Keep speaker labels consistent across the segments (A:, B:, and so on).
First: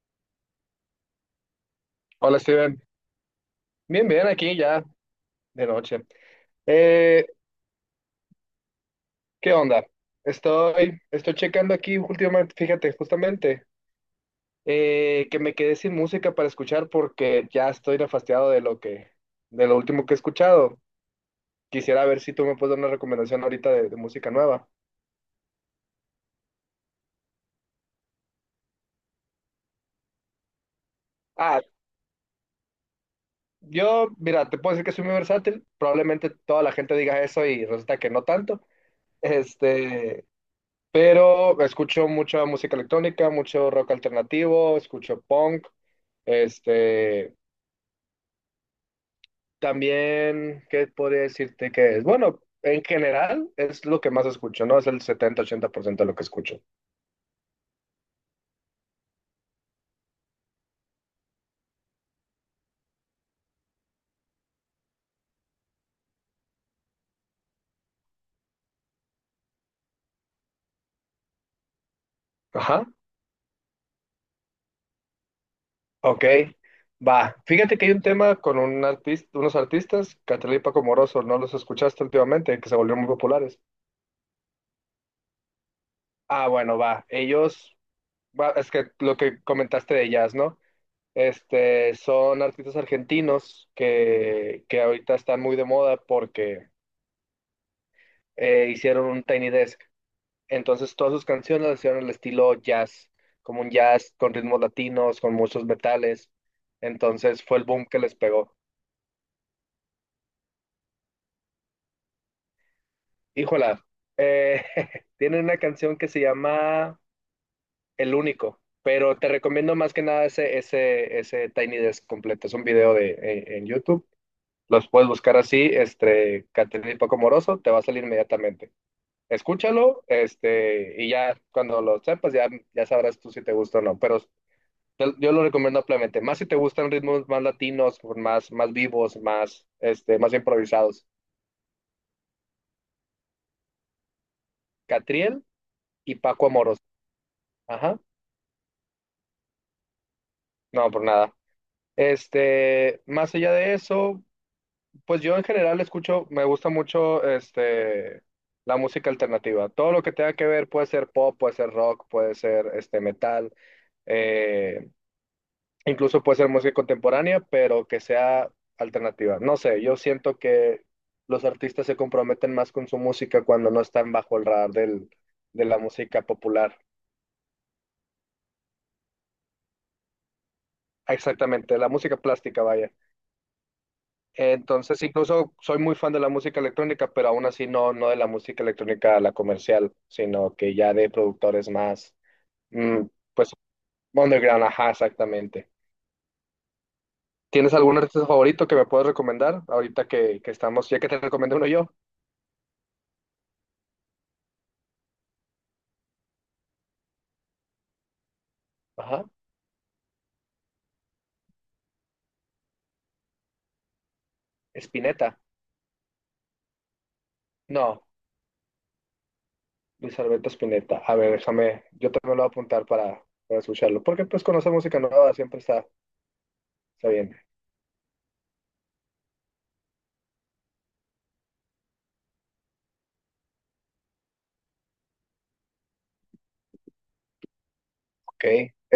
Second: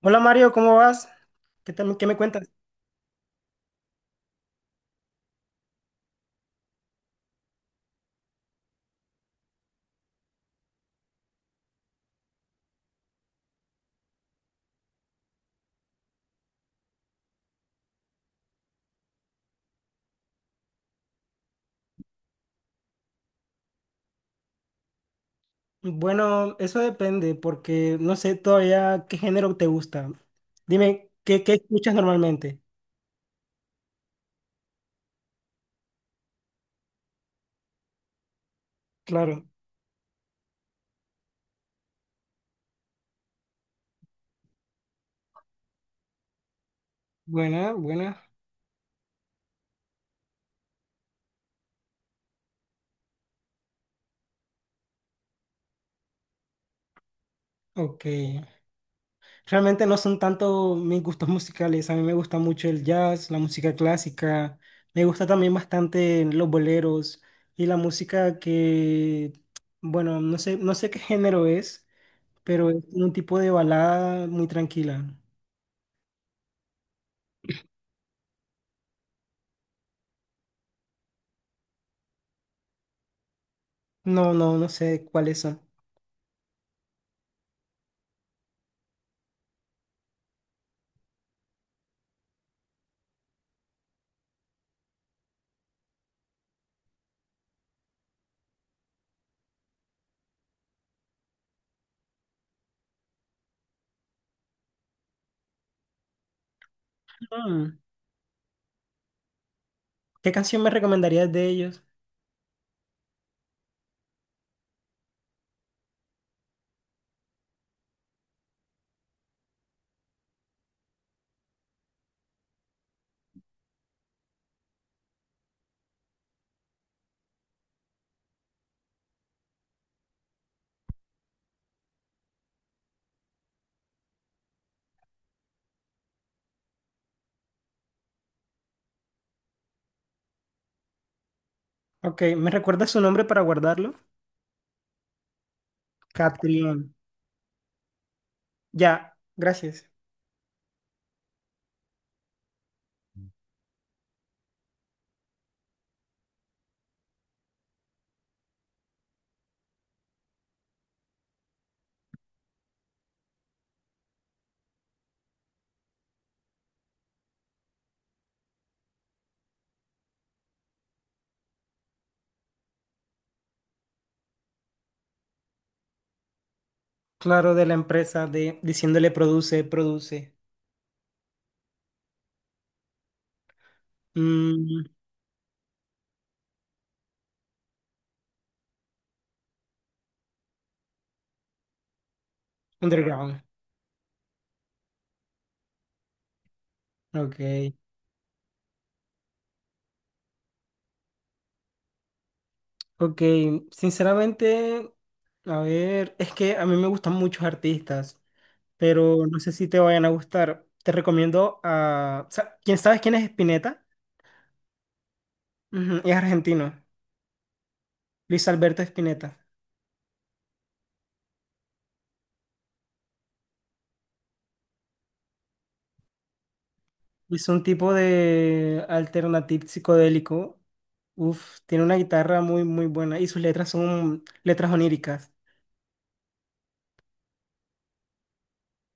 A: Hola Mario, ¿cómo vas? ¿Qué me
B: Hola
A: cuentas?
B: Steven, bien, bien, aquí ya de noche. Eh, ¿Qué onda? Estoy checando aquí últimamente, fíjate, justamente, que me quedé sin música para escuchar porque ya estoy nefastiado de lo último que he escuchado. Quisiera ver si tú me puedes dar una recomendación ahorita de música nueva.
A: Bueno, eso depende porque no sé todavía qué género te gusta. Dime, ¿qué
B: Ah,
A: escuchas normalmente?
B: yo, mira, te puedo decir que soy muy versátil, probablemente toda la gente diga eso y resulta que no tanto.
A: Claro,
B: Este, pero escucho mucha música electrónica, mucho rock alternativo, escucho punk. Este,
A: buena, buena.
B: también, ¿qué podría decirte que es? Bueno, en general es lo que más escucho, ¿no? Es el 70-80% de lo que escucho.
A: Ok. Realmente no son tanto mis gustos musicales. A mí me gusta mucho el jazz, la música clásica. Me gusta también bastante los boleros y la música que, bueno, no sé qué género es, pero es
B: Ajá.
A: un tipo de balada muy tranquila.
B: Ok, va. Fíjate que hay un tema con unos artistas, Catriel y Paco Moroso, ¿no los escuchaste últimamente? Que se volvieron muy populares.
A: No, no, no sé cuáles son.
B: Ah, bueno, va. Ellos, va, es que lo que comentaste de ellas, ¿no? Son artistas argentinos que ahorita están muy de moda porque hicieron un Tiny Desk. Entonces todas sus canciones las hicieron al estilo jazz, como un jazz con ritmos latinos, con muchos metales. Entonces fue el
A: Mm.
B: boom que les pegó.
A: ¿Qué canción me recomendarías de ellos?
B: Híjola, eh, tienen una canción que se llama El Único, pero te recomiendo más que nada ese Tiny Desk completo. Es un video en YouTube. Los puedes buscar así, Caterina y Paco Moroso, te va a salir inmediatamente. Escúchalo, y ya cuando lo sepas, ya sabrás tú si te gusta o no. Pero yo lo recomiendo ampliamente, más si te gustan ritmos más latinos, más vivos, más, más improvisados.
A: Ok, ¿me recuerdas su nombre para guardarlo?
B: Catriel y Paco Amoros.
A: Catrión.
B: Ajá,
A: Ya, gracias.
B: no, por nada. Más allá de eso, pues yo en general escucho, me gusta mucho la música alternativa. Todo lo que tenga que ver puede ser pop, puede ser rock, puede ser metal, eh, Incluso puede ser música contemporánea, pero que sea alternativa. No sé, yo siento que los artistas se comprometen más con su música cuando no están bajo el radar de la música popular.
A: Claro, de la empresa de diciéndole produce, produce.
B: Exactamente, la música plástica, vaya.
A: Mm.
B: Entonces, incluso soy muy fan de la música electrónica, pero aún así no de la música electrónica, la comercial, sino que ya de productores más, mm,
A: Underground.
B: pues, underground, ajá, exactamente.
A: Ok,
B: ¿Tienes algún artista favorito que me puedas recomendar ahorita que estamos, ya que te recomiendo uno yo?
A: ok. Sinceramente, a ver, es que a mí me gustan muchos artistas,
B: Ajá.
A: pero no sé si te vayan a gustar. Te recomiendo a. ¿Quién sabes quién es Spinetta?
B: Spinetta.
A: Ujú, es argentino.
B: No,
A: Luis Alberto Spinetta.
B: Luis Alberto Spinetta. A ver, déjame, yo también lo voy a apuntar para escucharlo, porque pues conocer música nueva siempre está bien.
A: Hizo un tipo de alternative psicodélico. Uf, tiene una guitarra muy, muy buena y sus letras son letras oníricas.
B: Ok,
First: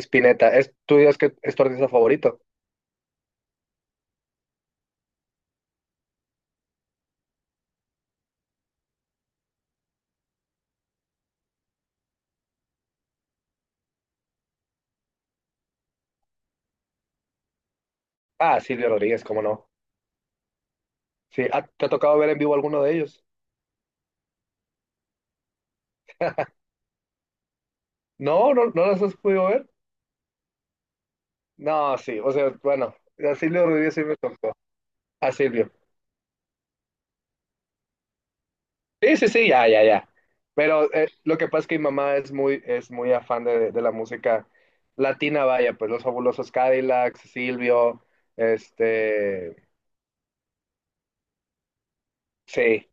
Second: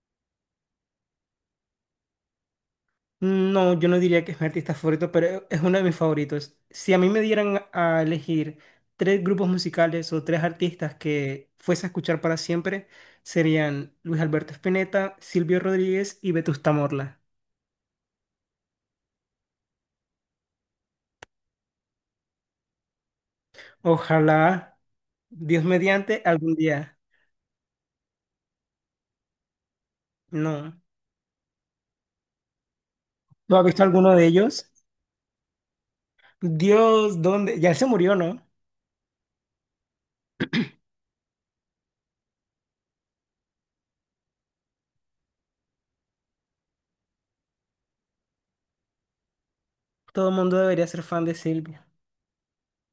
B: Spinetta. ¿Tú dirías que es tu artista favorito?
A: No, yo no diría que es mi artista favorito, pero es uno de mis favoritos. Si a mí me dieran a elegir tres grupos musicales o tres artistas que fuese a escuchar para siempre, serían Luis Alberto Spinetta, Silvio Rodríguez y Vetusta Morla.
B: Ah, Silvio Rodríguez, cómo no. Sí, ¿te ha tocado ver en vivo alguno de ellos?
A: Ojalá, Dios mediante, algún día.
B: No, no, no los has podido ver.
A: No.
B: No, sí, o sea, bueno, a
A: ¿Tú has
B: Silvio
A: visto
B: Rodríguez sí
A: alguno
B: me
A: de
B: tocó.
A: ellos?
B: A Silvio.
A: Dios, ¿dónde? Ya él se murió, ¿no?
B: Sí, sí, sí, ya, ya, ya. Pero lo que pasa es que mi mamá es muy afán de la música latina, vaya, pues los fabulosos Cadillacs, Silvio, este,
A: Todo el mundo debería ser fan de Silvia.
B: sí.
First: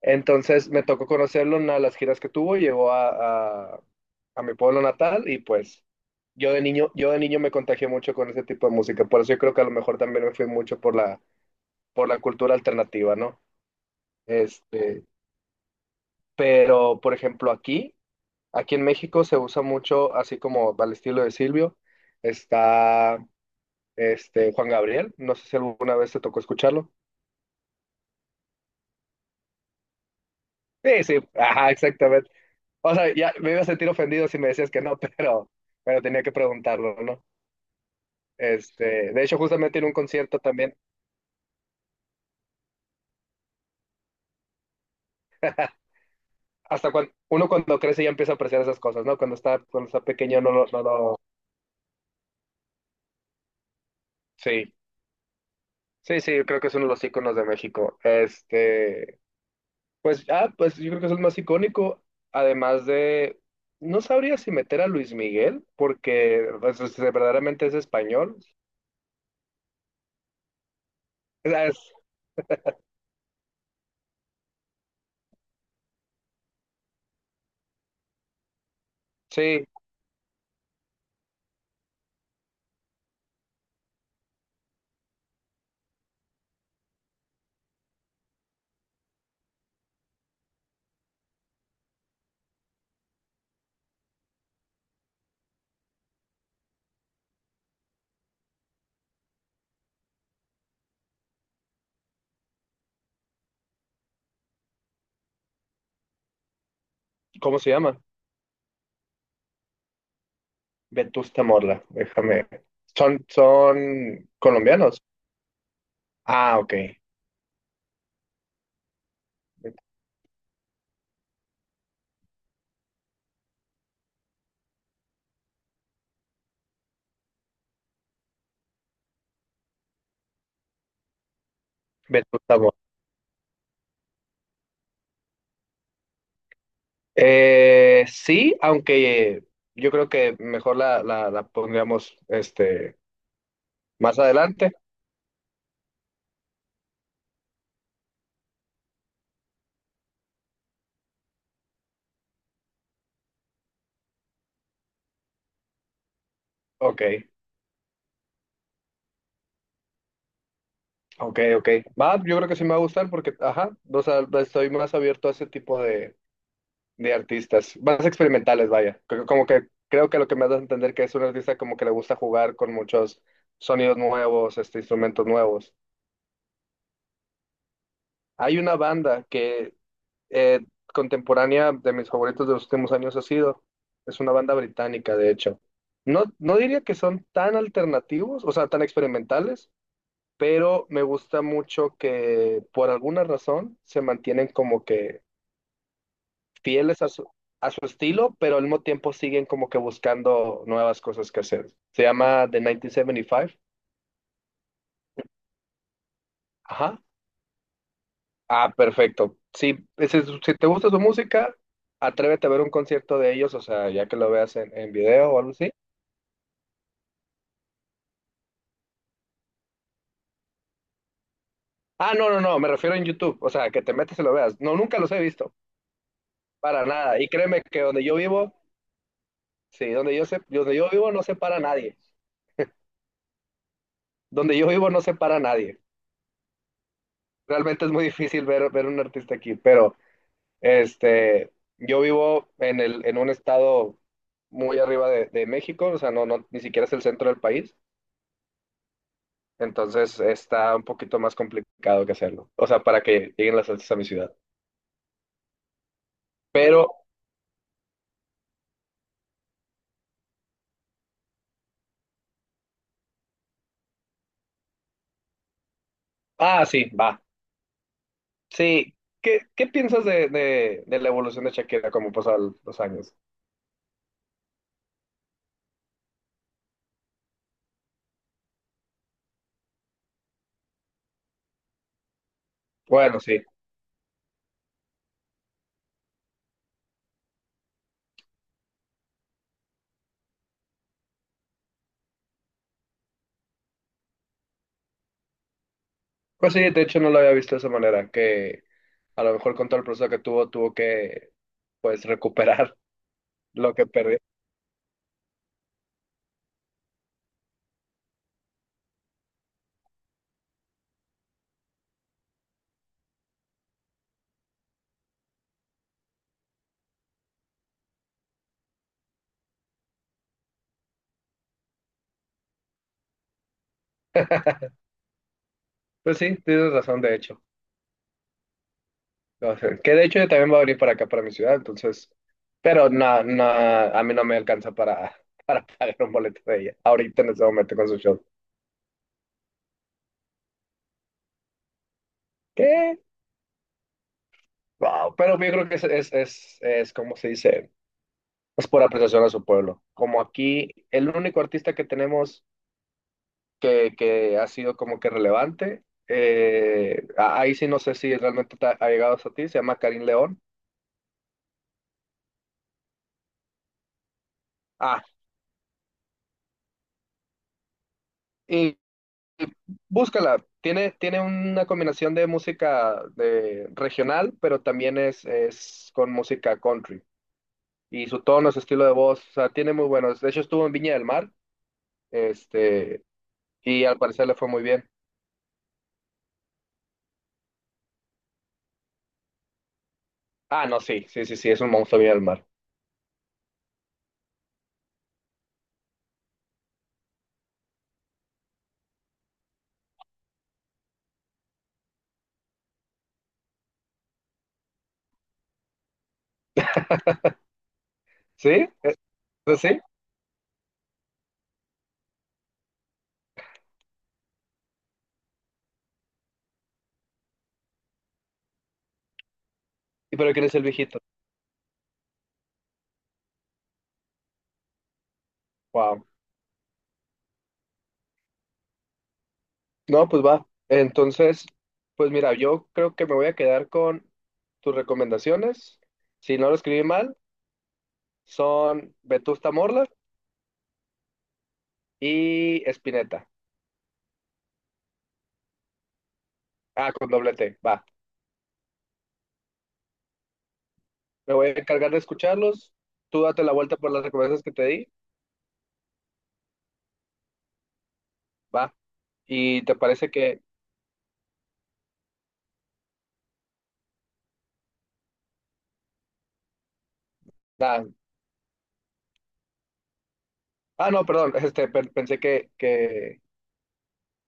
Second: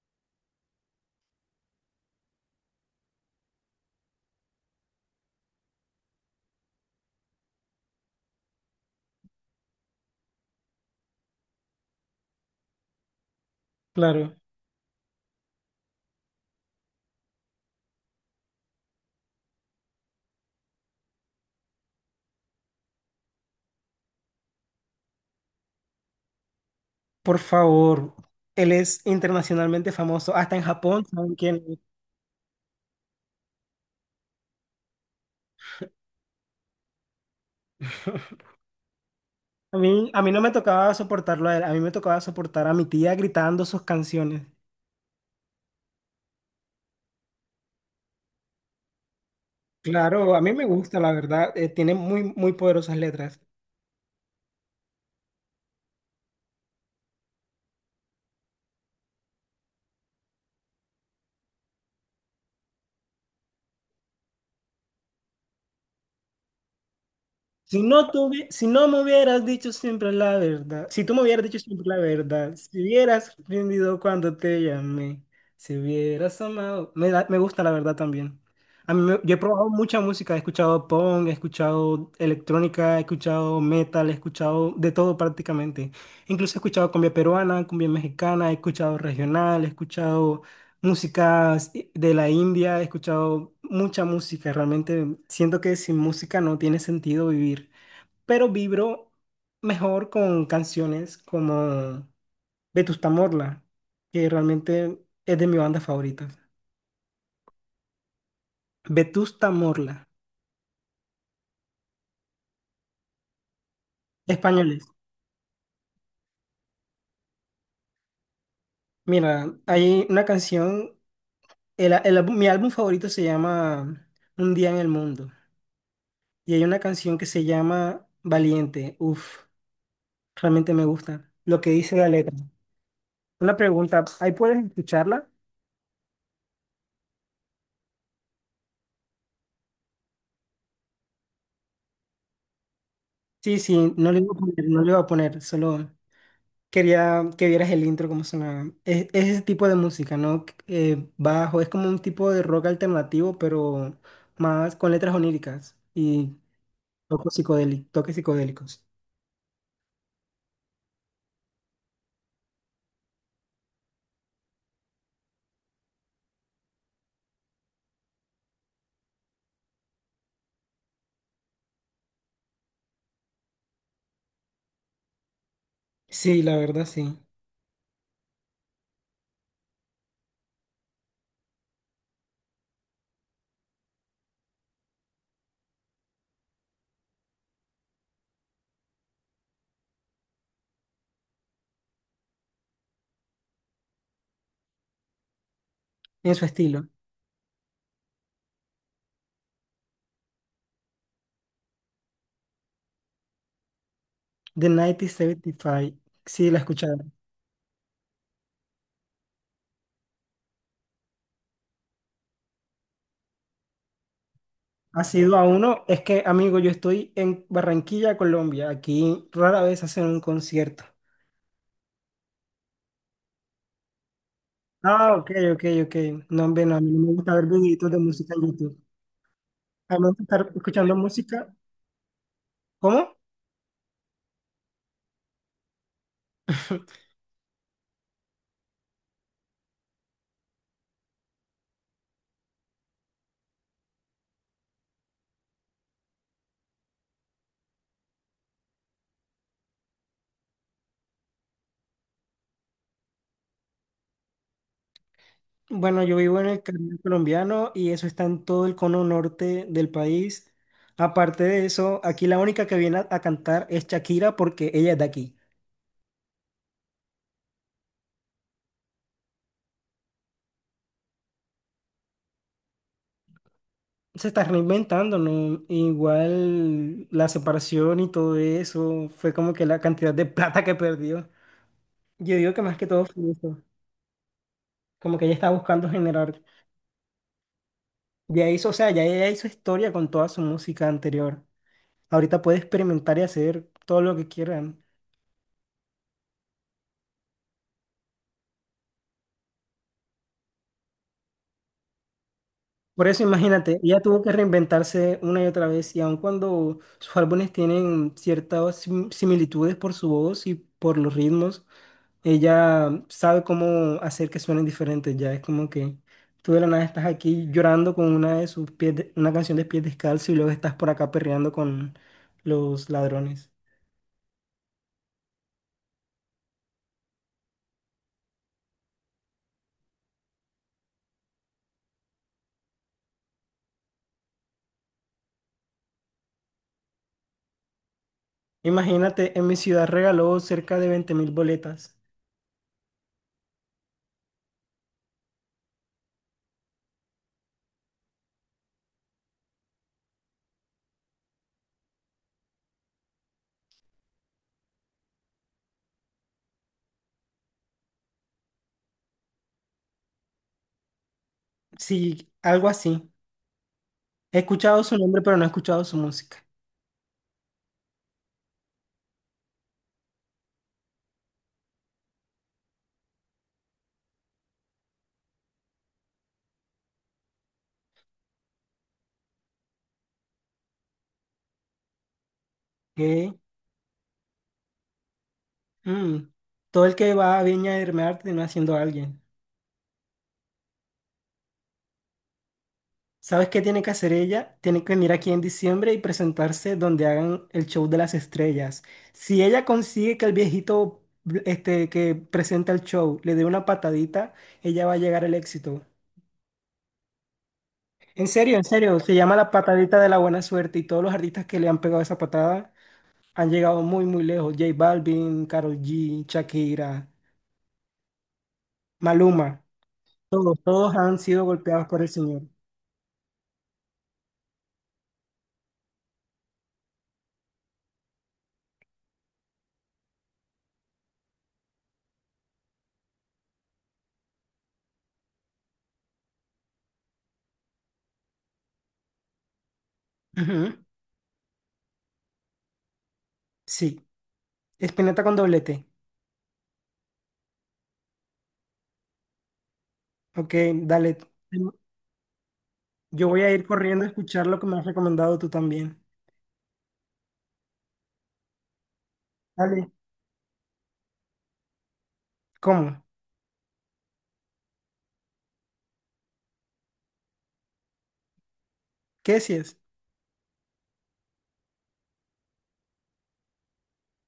B: Entonces me tocó conocerlo en una de las giras que tuvo, llegó a mi pueblo natal y pues yo de niño me contagié mucho con ese tipo de música, por eso yo creo que a lo mejor también me fui mucho por la cultura alternativa, ¿no?
A: Claro,
B: Este, pero por ejemplo aquí en México se usa mucho, así como al estilo de Silvio, está este Juan Gabriel. No sé si alguna vez te tocó escucharlo.
A: por favor. Él es internacionalmente famoso. Hasta en Japón,
B: Sí, sí,
A: ¿saben quién
B: ajá,
A: es?
B: exactamente. O sea, ya me iba a sentir ofendido si me decías que no, pero tenía que preguntarlo, ¿no? De hecho,
A: A
B: justamente en un
A: mí, a mí
B: concierto
A: no me
B: también,
A: tocaba soportarlo a él. A mí me tocaba soportar a mi tía gritando sus canciones.
B: hasta cuando uno cuando crece ya empieza a apreciar esas cosas, ¿no? Cuando está
A: Claro, a
B: pequeño no
A: mí me
B: lo, no
A: gusta, la
B: lo,
A: verdad. Tiene muy, muy poderosas letras.
B: sí. Sí, sí, yo creo que es uno de los íconos de México. Pues yo creo que es el más icónico, además de, no sabría si meter a Luis Miguel, porque pues, verdaderamente es
A: Si no
B: español.
A: tuvi- si no me hubieras dicho siempre la verdad, si tú me hubieras
B: Es-
A: dicho siempre
B: es-
A: la verdad, si hubieras rendido cuando te llamé, si hubieras amado, me gusta la verdad también. Yo he
B: sí,
A: probado mucha música, he escuchado punk, he escuchado electrónica, he escuchado metal, he escuchado de todo prácticamente. Incluso he escuchado cumbia peruana, cumbia mexicana, he escuchado regional, he escuchado músicas de la India, he escuchado mucha música, realmente siento que sin música no tiene sentido vivir, pero vibro mejor con canciones como Vetusta Morla, que realmente es de mi banda favorita.
B: ¿cómo se llama?
A: Vetusta Morla,
B: Vetusta Morla, déjame. Son
A: españoles.
B: colombianos. Ah, ok.
A: Mira, hay una canción, mi álbum favorito se llama Un día en el mundo, y hay una canción que se llama Valiente. Uf, realmente me gusta lo que dice la letra.
B: Vetusta Morla.
A: Una pregunta, ¿ahí puedes escucharla?
B: Sí, aunque yo creo que mejor la pondríamos
A: Sí, sí, no
B: más
A: le iba a poner,
B: adelante.
A: no le iba a poner, solo... Quería que vieras el intro, cómo sonaba. Es ese tipo de música, ¿no? Bajo, es como un tipo de rock alternativo, pero más con letras oníricas y
B: Ok.
A: toques psicodélicos, toques psicodélicos.
B: Ok, ok. Va, yo creo que sí me va a gustar porque, ajá, o sea, estoy más abierto a ese tipo de artistas, más experimentales, vaya. Como que creo que lo que me das a entender que es un artista como que le gusta jugar con muchos sonidos nuevos, instrumentos nuevos.
A: Sí, la verdad, sí.
B: Hay una banda que eh, contemporánea de mis favoritos de los últimos años ha sido, es una banda británica, de hecho. No diría que son tan alternativos, o sea, tan experimentales pero me gusta mucho que por alguna razón se mantienen como que
A: En su estilo.
B: fieles a su estilo, pero al mismo tiempo siguen como que buscando nuevas cosas que hacer. Se llama The 1975.
A: The 1975. Sí, la he escuchado.
B: Ajá. Ah, perfecto. Sí, si te gusta su música, atrévete a ver un concierto de ellos, o sea, ya que lo veas en
A: Ha
B: video
A: sido
B: o
A: a
B: algo así.
A: uno. Es que, amigo, yo estoy en Barranquilla, Colombia. Aquí rara vez hacen un concierto.
B: Ah, no, no, no, me refiero en YouTube, o sea, que te metes y lo veas. No, nunca los
A: Ah,
B: he
A: ok,
B: visto,
A: ok, ok. No, hombre, no, a
B: para
A: mí no me
B: nada. Y
A: gusta ver
B: créeme que
A: videitos de
B: donde yo
A: música en
B: vivo,
A: YouTube.
B: sí,
A: A mí me
B: donde
A: gusta
B: yo sé,
A: estar
B: donde yo
A: escuchando
B: vivo no se
A: música.
B: para nadie.
A: ¿Cómo?
B: Donde yo vivo no se para nadie. Realmente es muy difícil ver un artista aquí, pero este, yo vivo en un estado muy arriba de México, o sea, no, no, ni siquiera es el centro del país, entonces está un poquito más complicado que hacerlo, o sea, para que lleguen las artes a mi ciudad.
A: Bueno, yo vivo en el Caribe
B: Pero,
A: colombiano y eso está en todo el cono norte del país. Aparte de eso, aquí la única que viene a cantar es Shakira porque ella es de aquí.
B: sí, va, sí. ¿Qué piensas de la evolución de Shakira como pasan los años?
A: Se está reinventando, ¿no? Igual la separación y todo eso fue como que la cantidad de plata que perdió. Yo digo que más que todo
B: Bueno,
A: fue
B: sí.
A: eso, como que ella está buscando generar. Ya hizo, o sea, ya ella hizo historia con toda su música anterior. Ahorita puede experimentar y hacer todo lo que quiera.
B: Pues sí, de hecho no lo había visto de esa manera, que a lo mejor con todo el proceso que tuvo, tuvo que pues recuperar
A: Por eso
B: lo
A: imagínate,
B: que
A: ella
B: perdí.
A: tuvo que reinventarse una y otra vez y aun cuando sus álbumes tienen ciertas similitudes por su voz y por los ritmos, ella sabe cómo hacer que suenen diferentes. Ya es como que tú de la nada estás aquí llorando con una de sus pies, una canción de pies descalzos y luego estás por acá perreando con los ladrones.
B: Pues sí, tienes razón, de hecho. O sea, que de hecho yo también voy a venir para acá, para mi ciudad, entonces, pero a mí no me alcanza para, para pagar un boleto de ella, ahorita en este momento con su show.
A: Imagínate, en mi ciudad regaló cerca de 20.000 boletas.
B: ¿Qué? Wow, pero yo creo que es como se dice, es por apreciación a su pueblo. Como aquí, el único artista que tenemos que ha sido como que relevante, ahí sí no sé si realmente te ha llegado a ti, se llama Karim León.
A: Sí, algo así. He escuchado su
B: Ah,
A: nombre, pero no he escuchado su música.
B: búscala, tiene una combinación de música de, regional, pero también es con música country. Y su tono, su estilo de voz, o sea, tiene muy buenos. De hecho, estuvo en Viña del Mar, este, y al parecer le fue muy bien.
A: Mm. Todo el que va a Viña del Mar termina siendo alguien.
B: Ah, no, sí, sí, sí, sí, es un monstruo Viña del Mar.
A: ¿Sabes qué tiene que hacer ella? Tiene que venir aquí en diciembre y presentarse donde hagan el show de las estrellas. Si ella consigue que el viejito este, que presenta el show le dé una patadita, ella va a llegar al éxito. En
B: ¿Sí? ¿Eh?
A: serio, se llama la
B: Pues sí,
A: patadita de la buena suerte y todos los artistas que le han pegado esa patada han llegado muy, muy lejos. J Balvin, Karol G, Shakira, Maluma,
B: ¿y pero quién es
A: todos,
B: el
A: todos
B: viejito?
A: han sido golpeados por el señor.
B: Wow. No, pues va. Entonces, pues mira, yo creo que me voy a quedar con tus recomendaciones. Si no lo escribí mal, son Vetusta Morla
A: Ujú.
B: y Espineta.
A: Sí. Espineta con doblete.
B: Ah, con doble T, va.
A: Ok, dale.
B: Me voy a encargar de escucharlos. Tú
A: Yo voy
B: date
A: a
B: la
A: ir
B: vuelta por
A: corriendo
B: las
A: a
B: recomendaciones
A: escuchar
B: que
A: lo
B: te
A: que me has
B: di,
A: recomendado tú también.
B: va. Y te
A: Dale.
B: parece que.
A: ¿Cómo?
B: Ah,
A: ¿Qué si es?
B: no, perdón, pensé que, que,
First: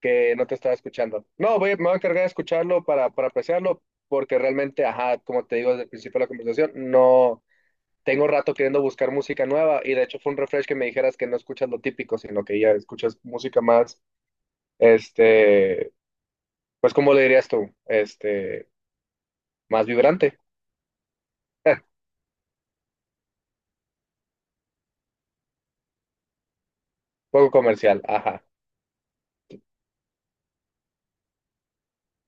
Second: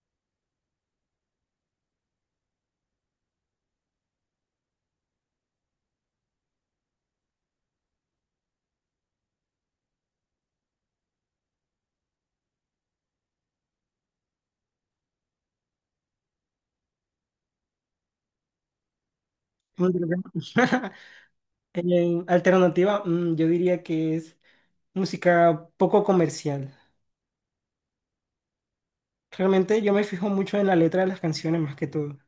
B: que no te estaba escuchando. No, me voy a encargar de escucharlo para, apreciarlo, porque realmente, ajá, como te digo desde el principio de la conversación, no tengo rato queriendo buscar música nueva y de hecho fue un refresh que me dijeras que no escuchas lo típico, sino que ya escuchas música más, este, pues, ¿cómo le dirías tú? Más vibrante.
A: En alternativa, yo diría que es música poco comercial.
B: Poco comercial, ajá.
A: Realmente yo me fijo mucho en la letra de las canciones más que todo,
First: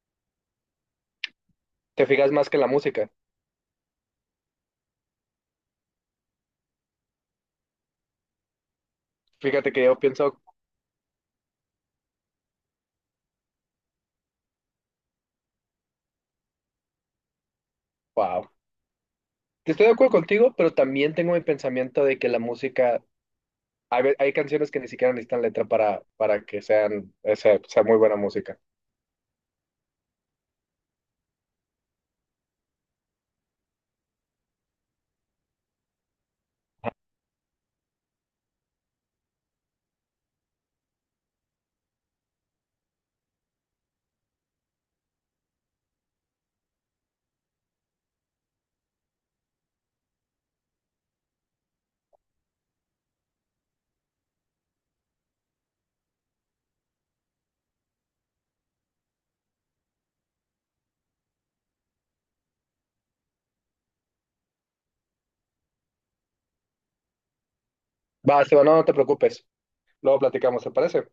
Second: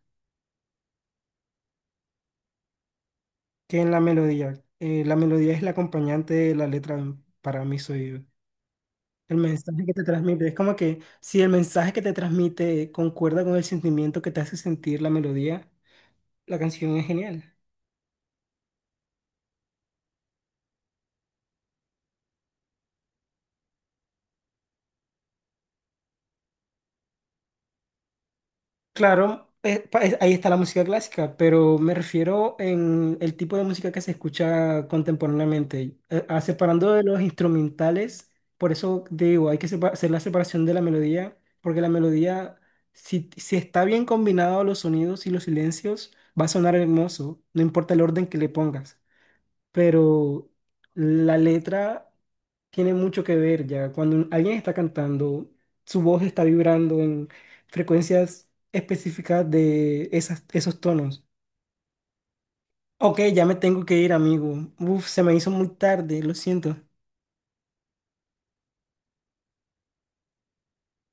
B: Te fijas más que en la música.
A: que en la melodía. La melodía es la acompañante de la letra, para mí soy. El
B: Fíjate que
A: mensaje que
B: yo
A: te
B: pienso,
A: transmite, es como que si el mensaje que te transmite concuerda con el sentimiento que te hace sentir la melodía, la canción es genial.
B: wow. Estoy de acuerdo contigo, pero también tengo mi pensamiento de que la música, hay canciones que ni siquiera necesitan letra para, que sean, sea muy buena música.
A: Claro, ahí está la música clásica, pero me refiero en el tipo de música que se escucha contemporáneamente. Separando de los instrumentales, por eso digo, hay que hacer la separación de la melodía, porque la melodía, si está bien combinado los sonidos y los silencios, va a sonar hermoso, no importa el orden que le pongas, pero la letra tiene mucho que ver ya. Cuando alguien está cantando, su voz está vibrando en frecuencias específicas de esas, esos tonos. Ok, ya me tengo que ir, amigo. Uf, se me hizo muy tarde, lo siento.
B: Va, Esteban, no, no te preocupes. Luego platicamos, ¿te parece?